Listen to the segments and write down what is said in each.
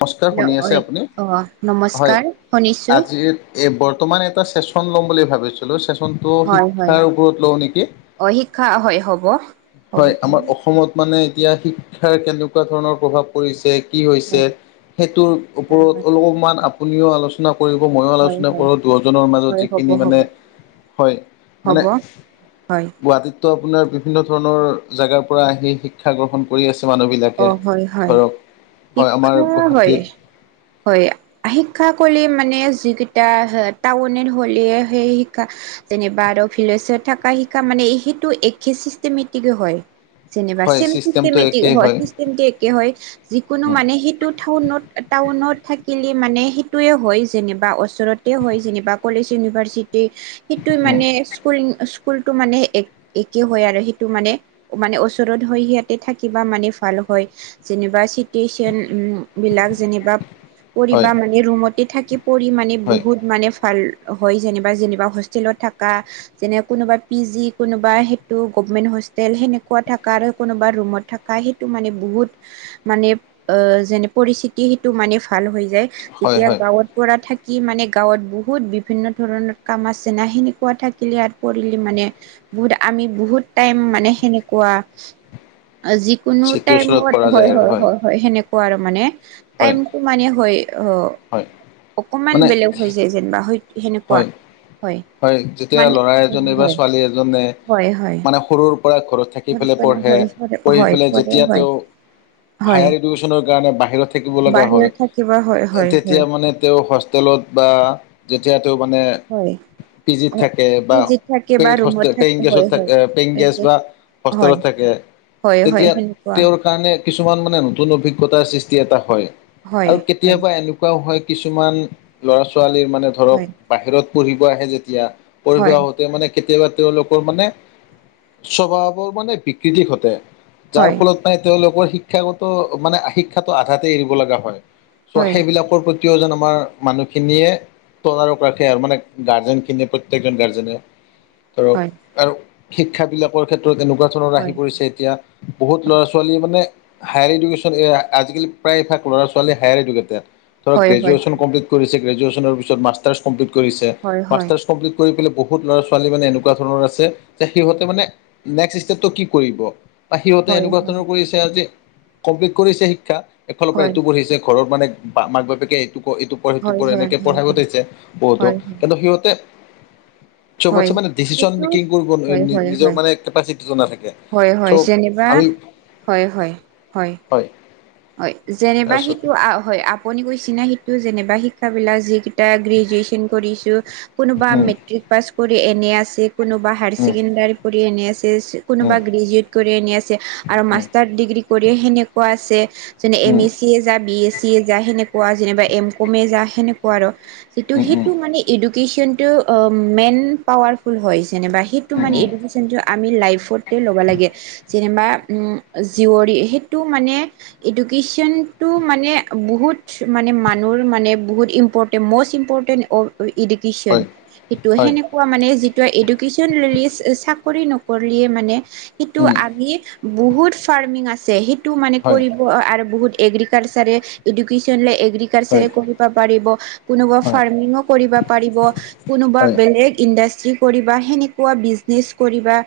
নমস্কাৰ শুনি আছে হেল্ল' আপুনি অ হয় নমস্কাৰ শুনিছো আজিৰ এই বৰ্তমান এটা চেচন ল'ম বুলি ভাবিছিলোঁ চেচনটো হয় হয় শিক্ষাৰ ওপৰত লওঁ নিকি অ শিক্ষা হয় হ'ব হ'ব হয় আমাৰ দিয়ক অসমত মানে এতিয়া শিক্ষাৰ কেনেকুৱা ধৰণৰ প্ৰভাৱ কৰিছে কি হৈছে হয় সেইটোৰ ওপৰত হয় অলপমান আপ আপুনিও আলোচনা কৰিব মইও হয় হয় আলোচনা হয় কৰো দুয়োজনৰ মাজত হয় হ'ব যিখিনি মানে হ'ব হয় মানে হ'ব হয় গুৱাহাটীত ত আপোনাৰ বিভিন্ন ধৰণৰ জেগাৰ পৰা আহি শিক্ষা গ্ৰহণ কৰি আছে মানুহবি অ বিলাকে হয় হয় ধৰক হয় আমাৰ শিক্ষা হয় গুৱাহাটীত হয় শিক্ষা কলে মানে যিকেইটা টাউনেৰ হ'লে সেই শিক্ষা যেনিবা আৰু ফিলছ্ত থকা শিকা মানে সেইটো একে চিষ্টেমেটিকে হয়। যেনিবা হয় চেম ছিষ্টেমটো চিচটেমেটিক একেই হয় চিচটেমেটিক একে হয়। যিকোনো উম, মানে সেইটো থাউনত টাউনত থাকিলে মানে সেইটোয়ে হয় যেনিবা ওচৰত তে হয় যেনিবা কলেজ ইউনিভাৰচিটি সেইটোৱে উম, মানে স্কুল স্ক স্কুলটো মানে এক একে হয় আৰু সেইটো মানে মানে ওচৰত হয় সিহতে থাকিবা মানে ভাল হয় যেনিবা চিটুৱেচন উম বিলাক যেনিবা পৰিবা হয় মানে ৰুমতে থাকি পৰি মানে হয়, বহুত মানে ভাল হয় যেনিবা যেনিবা হোষ্টেলত থাকা যেনে কোনোবা পি জি কোনোবা সেইটো গভমেণ্ট হোষ্টেল সেনেকুৱা থাকা আৰু কোনোবা ৰুমত থাকা সেক মানে বহুত মানে অ যেনে পৰিস্থিতি সেইটো মানে ভাল হয় যায় হয়, যেতিয়া হয়, গাঁৱত কৰা থাকি মানে গাঁৱত বহুত বিভিন্ন ধৰণৰ কাম আছে না সেনেকুৱা থাকিলে আৰু কৰিলি মানে বহুত আমি বহুত টাইম মানে সেনেকুৱা যি কোনো চিটিৰ ওচৰত পৰা টাইমত যায় হয় আৰু হয় হয় হয় সেনেকুৱা আৰু মানে হয়, টাইমটো মানে হয় অ হয়, অকমান মানে বেলেগ হৈ যায় যেনিবা হয় সেনেক হয় হয় হয় যেতিয়া ল'ৰা এজনে বা হয় ছোৱালী এজনে হয় হয় মানে সৰুৰ পৰা ঘৰত থাক কি পেলে পঢ়ে হয় পঢ়ি পেলাই হয় যেতিয়া হয় তেওঁ হয় হায়াৰ এডুকেশ্যনৰ কাৰণে বাহিৰত থাকিব লগা বাহিৰত থাকিব হয় হয় তেতিয়া হয় মানে তেওঁ সচ তলত বা যিহেতু মানে হয় পিজিত থাকে বা পিজিত থাকে বা ৰুমত পেডহস্তে পেইং থাকে হয় গেছত হয় থাকে পেইং গেছ বা হয় হোষ্টেলত থাকে হয় হয় তেতিয়া সেনেকুৱা তেওঁৰ কাৰণে কিছুমান মানে নতুন অভিজ্ঞতা সৃষ্টি এটা হয় হয় আৰু হয় কেতিয়াবা এনুক কুৱাও হয় কিছুমান ল'ৰা ছোৱালীৰ মানে ধৰ হয় হয় বাহিৰত পঢ়িব আহে যেতিয়া পঢ়িব হয় হয় তেওঁ মানে কেতিয়াবা তেওঁলোকৰ মানে স্বভাৱৰ মানে বিকৃতি ঘটে। যাৰ হয় ফলত মানে তেওঁলোকৰ শিক্ষাগত মানে শিক্ষাটো আধাতে এৰিব লগা হয়। হয় চ' হয় সেইবিলাকৰ প্ৰতিও যেন আমাৰ মানুহখিনিয়ে তদাৰক ৰাখে আৰু মানে গাৰ্জেন খিনিয়ে প্ৰত্যেকজন গাৰৰ্জেনে হয় ধৰক আৰু শিক্ষা বিলাকৰ ক্ষেত্ৰত এনেকুৱা ধৰণৰ আহি পৰিছে এতিয়া বহুত ল'ৰা ছোৱালীয়ে মানে হায়াৰ এডুকেশ্যন আজিকালি প্ৰায়ভাগ ল'ৰা ছোৱালী হায়াৰ এডুকেটেড। ধৰক হয় হয় হয় হয় হয় হয় গ্ৰেজুৱেচন কমপ্লিট কৰিছে গ্ৰেজুৱেচনৰ পিছত মাষ্টাৰ্ছ কমপ্লিট কৰিছে মাষ্টাৰ্ছ কমপ্লিট কৰি পেলাই বহুত ল'ৰা ছোৱালী মানে এনেকুৱা ধৰণৰ আছে যে সিহঁতে মানে নেক্সট ষ্টেপটো কি কৰিব। বা সিহঁতে হয় এনেকুৱা ধৰণৰ কৰিছে আজি কমপ্লিট কৰিছে শিক্ষা এইফালৰ পৰা এইটো কৰিছে ঘৰত মানে বা মাক বাপেকে এইটো ক এইটো পঢ় সিটো পঢ় হয় এনেকে পঢ়াব হয় পঠাইছে প দ হয় হয় কিন্তু সিহঁতে চবত হয় চে মানে ডিচিচন সেইটো মেকিং কৰিব হয় হয় নিজৰ হয় মানে কেপাচিটিটো নাথাকে, হয় হয় চ' যেনিবা আমি হয় হয় হয়। হয়। হয় যেনেবা তাৰপিছত সেইটো হয় আপুনি কৈছে না সেইটো যেনেবা শিক্ষা বিলাক যি কিতা গ্ৰেজুুৱেচন কৰিছো কোনোবা উম মেট্ৰিক পাছ কৰি এনে আছে কোনোবা হায়াৰ উম ছেকেণ্ডেৰী পঢ়ি এনে আছে। উম কোনোবা গ্ৰেজুুৱেট কৰি আনি আছে, আৰু উম মাষ্টাৰ ডিগ্ৰী কৰিয়ে সেনেকুৱা আছে যেনে M um A C A যা বি এছ চি এ যা সেনেকুৱা যেনিবা এম কমে যা সেনেকুৱা আৰু যিটো উম উম সেইটো মানে এডুকেশ্যনটো মেইন পাৱাৰফুল হয় যেনেবা সেইটো উম মানে উম এডুকেশ্যনটো আমি লাইফত ল'ব লাগে যেনিবা উম জীয়ৰী সেইটো মানে এডুকেশ্যনটো মানে বহুত মানে মানুহৰ মানে বহুত important most important of education হয় সেইটো হয় সেনে কোৱা মানে যি এডুকেশ্যন ৰিলন্স চাকৰি নকৰিলে মানে সেইটো উম আমি বহুত ফাৰ্মিং আছে সেইটো মানে হয় কৰিব আৰু বহুত এগ্ৰিকালচাৰে এডুকেশ্যন হয় এগ্ৰিকালচাৰে কৰি ব পাৰিব কোনোবা হয় ফাৰ্মিঙো কৰিব পাৰিব। কোনোবা হয় বেলেগ ইণ্ডাষ্ট্ৰী কৰিবা সেনেকুৱা বিজনেচ কৰিবা।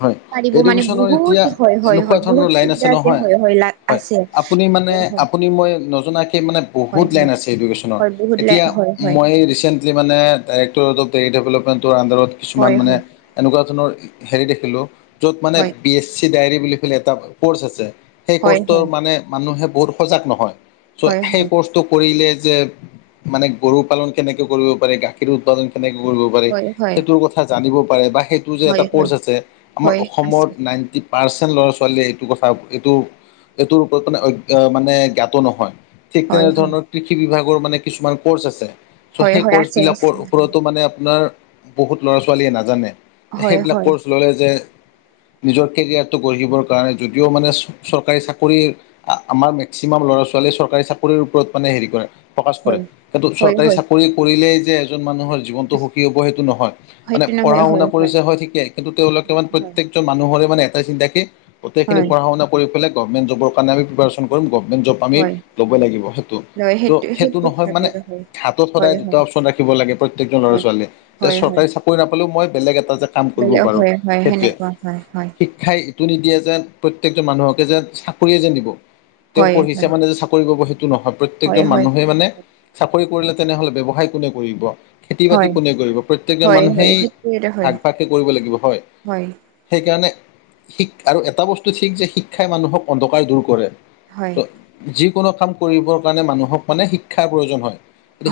হয় পাৰিব মানে এডুকেশ্যনৰ এতিয়া বহুত হয় হয় এনেকুৱা হয় বহুত ধৰণৰ লাইন চুবিধা আছে নহয় হয় হয় লাগ হয় আপুনি মানে আপুনি মই নজনাকে মানে বহুত হয় লাইন হয় আছে এডুকেশ্যনত। হয় বহুত লাইন হয় হয়। সেই ৰিসেন্টলি মানে ডাইৰেক্টৰ পেৰী ডেভেলপমেণ্টৰ আনডাৰৰ কিছুমান হয় মানে এনেকুৱা ধৰণৰ হেৰি দেখিলো য'ত মানে হয় বি এছ চি ডায়েৰী বুলি এটা ক'ৰ্চ আছে। সেই হয় কৰ্চৰ হয় মানে মানুহে বহুত সজাগ নহয় চ' হয় সেই হয় ক'ৰ্চ কৰিলে যে মানে গৰু পালন কেনেকে কৰিব পাৰে গা খীৰ উৎপাদন কেনেকে কৰিব পাৰে, হয় হয় সেইটোৰ কথা জানিব পাৰে বা সেইটোৰ যে হয় হয় এটা ক'ৰ্চ হয় আছে আমাৰ হয় আছে অসমত নাইণ্টি পাৰ্চেণ্ট ল'ৰা ছোৱালীয়ে এইটো কথা এইটো এইটোৰ ওপৰত মানে জ্ঞাত নহয়। ঠিক হয় তেনে হয় ধৰণৰ কৃষি বিভাগৰ মানে কিছুমান ক'ৰ্চ আছে ত' হয় সেই হয় ক'ৰ্চ আছে বিলাকৰ আছে ওপৰতো মানে আপোনাৰ বহুত ল'ৰা ছোৱালীয়ে নাজানে হয় সেইবিলাক হয় ক'ৰ্চ ললে যে নিজৰ কেৰিয়াৰটো গঢ়িবৰ কাৰণে যদিও মানে চৰকাৰী চাকৰি আমাৰ মেক্সিমাম ল'ৰা-ছোৱালীয়ে চৰকাৰী, চাকৰিৰ ওপৰত মানে হেৰি কৰে। ফকাচ কৰে, হয় কিন্তু হয় চৰকাৰী হয় চাকৰি কৰিলেই যে মানুহ জীৱনটো সুখী হ'ব সেইটো নহয়, মানে সেইটো নহয় পঢ়া হয় শুনা কৰিছে হয় ঠিকেই। কিন্তু তেওঁলোকে মান হয় প্ৰত্যেকজন মানুহৰে মানে এটা চিন্তা গোটেইখিনি হয় পঢ়া শুনা পঢ়ি পেলাই গভমেণ্ট জবৰ কাৰণে আমি প্ৰিপাৰেচন কৰিম, গভমেণ্ট জব আমি হয় ল'বই লাগিব সেইটো, লয় ত, সেইটো নহয় ভাবে মানে হয় হাতত সদায় হয় দুটা হয় অপচন ৰাখিব লাগে, প্ৰত্যেকজন ল'ৰা- হয় ছোৱালীয়ে, তে চৰকাৰী কৰি নাপালো, মই বেলেগ এটা যে কাম কৰিব বলে, পাৰোঁ হয়, হয়, সেইটোৱে সেনেকুৱা হয়, হয়। [inaudible] যে প্ৰত্যেকজন মানুহকে যে, চাকৰিয়ে যেন দিব। তেওঁ হয় হয় পঢ়িছে মানে যে চাকৰি পাব সেইটো নহয়, হয় প্ৰত্যয়েকজন হয় মানুহে মানে চাকৰি কৰিলে তেনেহ'লে, ব্যৱসায় কোনে কৰিব? খেতি বাতি হয় কোনে কৰিব? প্ৰত্যেকজন হয় হয় মানুহেই সেইটোৱে হয় ভাগ, ভাগকে কৰিব লাগিব হয়। সেইকাৰণে শিক, আৰু এটা বস্তু ঠিক যে শিক্ষাই মানুহক অন্ধকাৰ দূৰ কৰে। হয় ত, যিকোনো কাম কৰিবৰ কাৰণে মানুহক মানে শিক্ষাৰ প্ৰয়োজন হয়।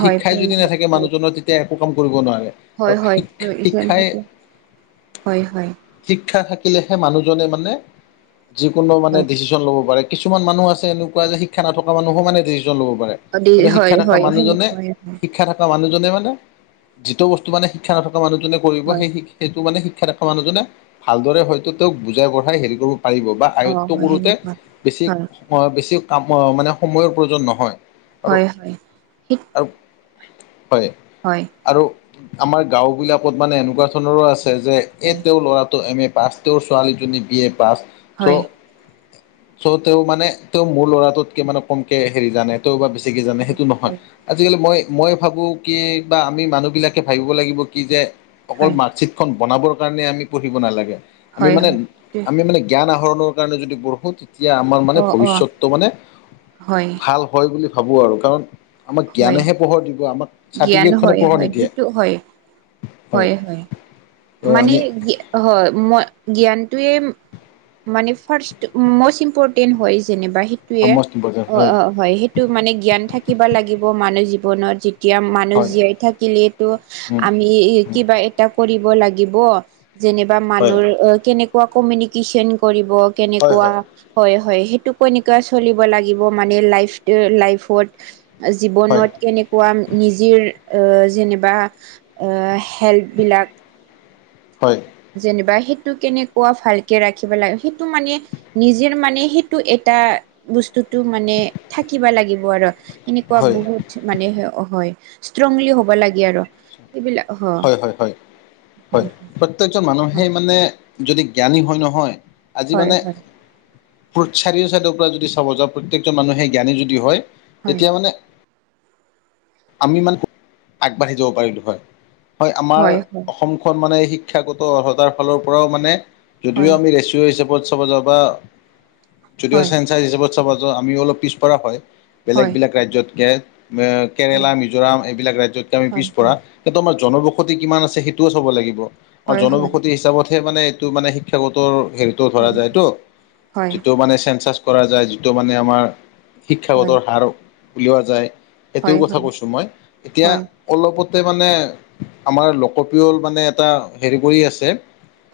হয় শিক্ষাই যদি প্ৰয়োজন নাথাকে, হয় মানুহজনৰ তেতিয়া একো কাম কৰিব নোৱাৰে। আৰু হয়, হয়, শিক্ষাই [inaudible] হয়, হয়। শিক্ষা থাকিলেহে মানুহজনে মানে, যিকোনো মানে হয় ডিচিছন ল'ব পাৰে। কিছুমান মানুহ আছে, এনেকুৱা যে শিক্ষা নথকা মানুহো মানে ডিচিছন ল'ব পাৰে। ত, হয় শিক্ষা থকা হয় মানুহজনে শিক সেনেকুৱাই হয় শিক্ষা থকা মানুহজনে মানে, যিটো বস্তু মানে শিক্ষা নথকা মানুহজনে কৰিব, হয় সেই শি সেইটো মানে শিক্ষা থকা মানুহজনে, ভালদৰে হয়তো তেওঁক বুজাই-বঢ়াই হেৰি কৰিব পাৰিব বা অ আয়ত্ব হয় কৰোতে সেনেকুৱা বেছি, হয় বেছি কাম মানে সময়ৰ প্ৰয়োজন নহয়। আৰু হয়, হ আৰু, হয়। হয়। আৰু আমাৰ গাওঁ বিলাকত মানে এনেকুৱা ধৰণৰো আছে যে এ, হয় তেওঁৰ ল'ৰাটো এম, এ, পাছ। তেওঁৰ ছোৱালীজনী বি, এ, পাছ চ হয় চ, তেওঁ মানে তেওঁ মোৰ ল'ৰাটোতকে মানে কমকে হেৰি জানে, তেওঁ বা বেছিকে জানে সেইটো নহয়। হয় আজিকালি মই, মই ভাবো কি বা, আমি মানুহ বিলাকে ভাবিব লাগিব কি যে, অকল মানুহ চিটখন বনাবৰ কাৰণে, আমি পঢ়িব নালাগে, আমি হয় হয় মানে, হয় আমি মানে জ্ঞান আহৰণৰ কাৰণে যদি পঢ়োঁ, তেতিয়া আমাৰ মানে অ অ ভৱিষ্যতটো মানে হয় ভাল। হয়, বুলি ভাবোঁ আৰু কাৰণ আমাক হয় জ্ঞানেহে পোহৰ দিব আমাক, জ্ঞান চাৰ্টিফিকেট খনে হয় পোহৰ হয় নিদিয়ে। সেইটো হয় হয়, হয়, ত' মানে আমি হয় মই, জ্ঞানটোৱে মানে ফাৰ্ষ্ট, মষ্ট ইম্পৰ্টেন্ট হয়, যেনিবা সেইটোৱে সমষ্ট ইম্পৰ্টেণ্ট অ, হয় সেই মানে জ্ঞান থাকিব লাগিব, মানুহ জীৱনত যি এতিয়া মানুহ হয় জীয়াই থাকিলেতো, আমি কিবা এটা কৰিব লাগিব। যেনিবা হয় মানুহৰ কেনেকুৱা কমিউনিকেশ্যন কৰিব, হয় কেনেকুৱা হয় হয়, হয়, সেইটো এনেকুৱা চলিব লাগিব, মানে লাইফ লাইফত হয় জীৱনত, কেনে কোৱা নিজিৰ, যেনিবা হেল্পবিলাক। হয়। যেনিবা সেইটো কেনেকুৱা, ভালকে ৰাখিব লাগে সেইটো মানে নিজেৰ মানে, সেইটো এটা বস্তুটো মানে থাকিবা লাগিব আৰু, এনেকুৱা হয় বহুত মানে হ-হয়। ষ্ট্ৰংলি হ'ব লাগে আৰু এইবিলাক। হ হয় হয় হয়, হয়, প্ৰত্যেকজন মানুহেই মানে যদি জ্ঞানী হয় নহয়, আজি হয় মানে হয় কৰ্ড চাৰিও চাইডৰ পৰা যদি চাব যাওঁ, প্ৰত্যেকজন মানুহে জ্ঞানি যদি হয় হয় তেতিয়া মানে আমি মান আগবাঢ়ি যাব পাৰিলোঁ হয়। হয় আমাৰ অসমখন মানে শিক ক্ষাগত অৰ্হতাৰ ফালৰ পৰাও মানে যদিও হয় আমি ৰেচিঅ' হিচাপত চব যাওঁ বা যদিও হয় চেঞ্চাৰ হিচাপত চাব যাওঁ, আমিও অলপ পিছপৰা হয় বেলেগ হয় বেলেগ ৰাজ্যতকে। মে কেৰেলা, হয় মিজোৰাম এইবিলাক ৰাজ্যতকে আমি হয় পিছপৰা। হয় সেইটো আমাৰ জনবসতি কিমান আছে সেইটোও চব লাগিব আৰু হয় হয় হয় জনবসতি হিচাপতহে মানে তো মানে শিক্ষাগতৰ হেৰিতো ধৰা হয় যায়তো হয় যিটো মানে চেনচাছ কৰা যায়, যিটো মানে আমাৰ হয় শিক্ষাগতৰ হাৰ উলিওৱা যায় এইটোৰ হয় হয় হয় হয় হয় হয় হয় কথা কৈছোঁ মই। এতিয়া অলপতে মানে আমাৰ লোকপ্ৰিয় মানে এটা হেৰি কৰি আছে।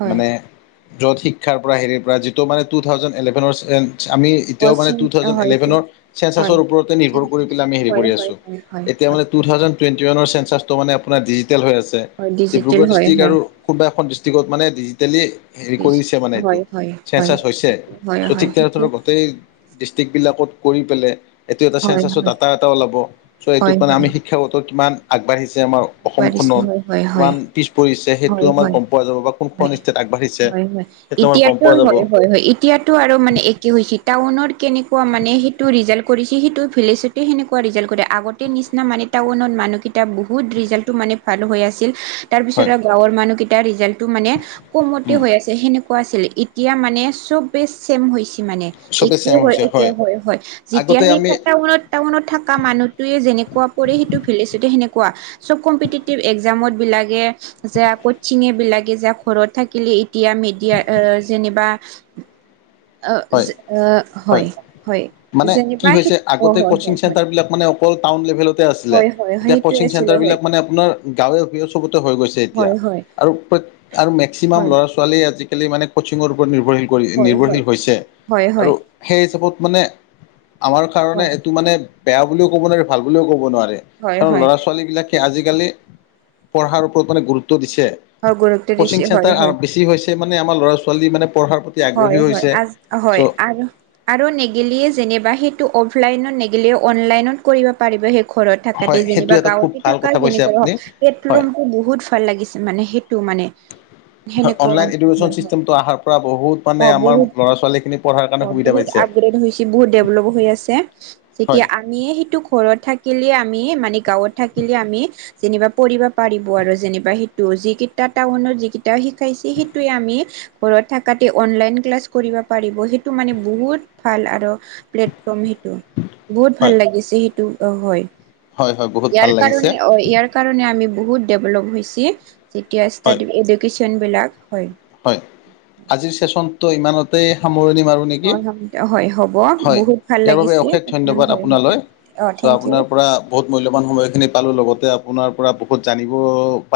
মানে য'ত শিক্ষাৰ পৰা, হেৰিৰ পৰা যিটো মানে টু থাউজেণ্ড এলেভেনৰ [unintelligible] আমি এতিয়া মানে টু থাউজেন এলেভেনৰ চেঞ্চাছৰ ওপৰতে নিৰ্ভৰ কৰি পেলাই আমি হেৰি হয় কৰি হয় আছোঁ। হয় এতিয়া হয় মানে টু থাউেণ্ড টুৱেণ্ট ৱানৰ চেঞ্চাছটো মানে আপোনাৰ ডজট হৈ আছে, ডিজিটেল ডিব্ৰুগড় হয় ডিষ্ট্ৰিক হয় আৰু কোনোবা এখন ডিষ্ট্ৰিকত মানে ডিজিটেলি হেৰি কৰিছে মানে এইটো, হয় হয় হয় চেঞ্চাচ হৈছে, সেইটো হয় চ' হয় ঠিক তেনে সেইটো ধৰক গোটেই ডিষ্ট্ৰিকবিলাক কৰি পেলে এইটো এটা হয় চেনচাছৰ হয় ডাটা এটা ওলাব, চ' এইটোত হয় হয় মানে শি ক্ষাগতো কিমান আগবাঢ়িছে আমাৰ আগবাঢ়িছে অসমখনত, হয় হয় হয় কিমান পিছ পৰিছে সেইটো হয় আমাৰ হয় গম পোৱা যাব বা কোনখন ষ্টেট আগবাঢ়িছে সেইটো [unintelligible] আমাৰ গম এতিয়াতো, পোৱা যাব হয় হয় হয়, এ এতিয়াতো আৰু মানে একে হৈছে। টাউনত কেনেকুৱা মানে, সেইটো ৰিজাল্ট কৰিছে, সেইটো ভিলেজত তে সেনেকুৱা ৰিজাল কৰে, আগতে নিচিনা মানে টাউনত মানুহকেইটা বহুত ৰিজাল্ট টো মানে ভাল হৈ আছিল, তাৰপিছত হয় আৰু গাঁৱৰ মানুহকেইটা ৰিজাল্টটো মানে কমতে হৈ আছ তে সেনেকুৱা আছিলে, এতিয়া মানে চবে চেম হৈছে মানে। চবেই একে চেম হয়, হৈছে একে হয় হয়, যেতিয়া আগতে সেই আমি টাউনত টাউনত থকা মানুহটোৱে যেনেকুৱা কৰে সেইটো ভিলেজতে সেনেকুৱা চব কম্পিটিটিভ একজামত বিলাকে যে কচিঙে বিলাকে যে ঘৰত থাকিলে এতিয়া মিডিয়া আ, যেনিবা হয়, হয়, হয় মানে কি যেনিবা সেই হৈছে অ আগতে হয় কচিং হয় চেণ্টাৰবিলাক মানে [unintelligible] টাউন লেভেলত তি আছিলে, হয় হয় হয় এতিয়া সেইটোৱে কচিং আছিলো হয় চেন্টাৰবিলাক মানে আপোনাৰ গাঁৱে বোৱে চবতে হৈ গৈছে এতিয়া। হয় হয় আৰু প্ৰ, মেক্সিমাম হয় ল'ৰা ছোৱালী আজিকালি মানে কচিঙৰ ওপৰত নিৰ্ভৰশীল কৰি হয় হয় নিৰ্ভৰশীল হৈছে হয় আৰু হয় সেই হিচাপত মানে আমাৰ কাৰণে হয় এইটো মানে বেয়া বুলিও ক'ব নোৱাৰে, ভাল বুলিও ক'ব নোৱাৰে হয় কাৰন হয় হয় ল'ৰা ছো ছোৱালীবিলাকে আজিকালি পঢ়াৰ ওপৰত মানে গুৰুত্ব দিছে। গুৰুত্ব কচিং দিছে হয় চেণ্টাৰ হয় বেছি হৈছে মানে আমাৰ ল'ৰা ছোৱালী মানে পঢ়াৰ প্ৰতি আগ্ৰহী হয় হয় হৈছে। চ' হয় আৰু আৰু নেগেলিয়ে যেনিবা সেইটো অফলাইনত নেগিলে অনলাইনত কৰিব পাৰিব সেই ঘৰত হয় থাকাতে, সেইটো যেনিবা এটা খুব গাঁৱতে ভাল থাকা কথা কৈছে যেনেকুৱা আপুনি নহওঁক, হয়। পেটলনটো বহুত ভাল লাগিছে মানে সেইটো মানে। হ, সেনেকুৱা অনলাইন হয় এডুকেশ্যন হয় চিষ্টেমটো অহাৰ পৰা বহুত মানে অ' আমাৰ বহুত ল'ৰা ছোৱালীখিনি পঢ়াৰ কাৰণে অ' সুবিধা বহুত পাইছে। আপগ্ৰেড হৈছে, বহুত ডেভলপ হৈ আছে, হয়, যেতিয়া আমিয়ে সেইটো ঘৰত থাকিলে আমি মানে গাঁৱত থাকিলে আমি যেনিবা পঢ়িব পাৰিব আৰু যেনিবা সেইটো যিকেইটা টাউনৰ যিকেইটা শিকাইছে সেইটোৱে আমি ঘৰত থাকাতে অনলাইন ক্লাছ কৰিব পাৰিব সেইটো মানে বহুত ভাল আৰু প্লেটফৰ্ম সেইটো বহুত হয়, ভাল লাগিছে সেইটো অহ হয় হয়, হয় বহুত ভাল ইয়াৰ লাগিছে। কাৰণে অ ইয়াৰ কাৰণে আমি বহুত ডেভলভ হৈছে যেতিয়া হয়, স্তাদি এডুকেশ্যন বিলাক হয় হয় আজিৰ চেচনটো ইমানতে সামৰণি মাৰো নেকি হয়, হয় হ'ব হয় বহুত ভাল তাৰ বাবে লাগিছে অশেষ আপোনাৰ ধন্যবাদ হয় হয় আপোনালৈ অ', চ থেংক ইউ। আপোনাৰ পৰা বহুত মূল্যবান সময়খিনি পালোঁ লগতে আপোনাৰ পৰা বহুত জানিব পা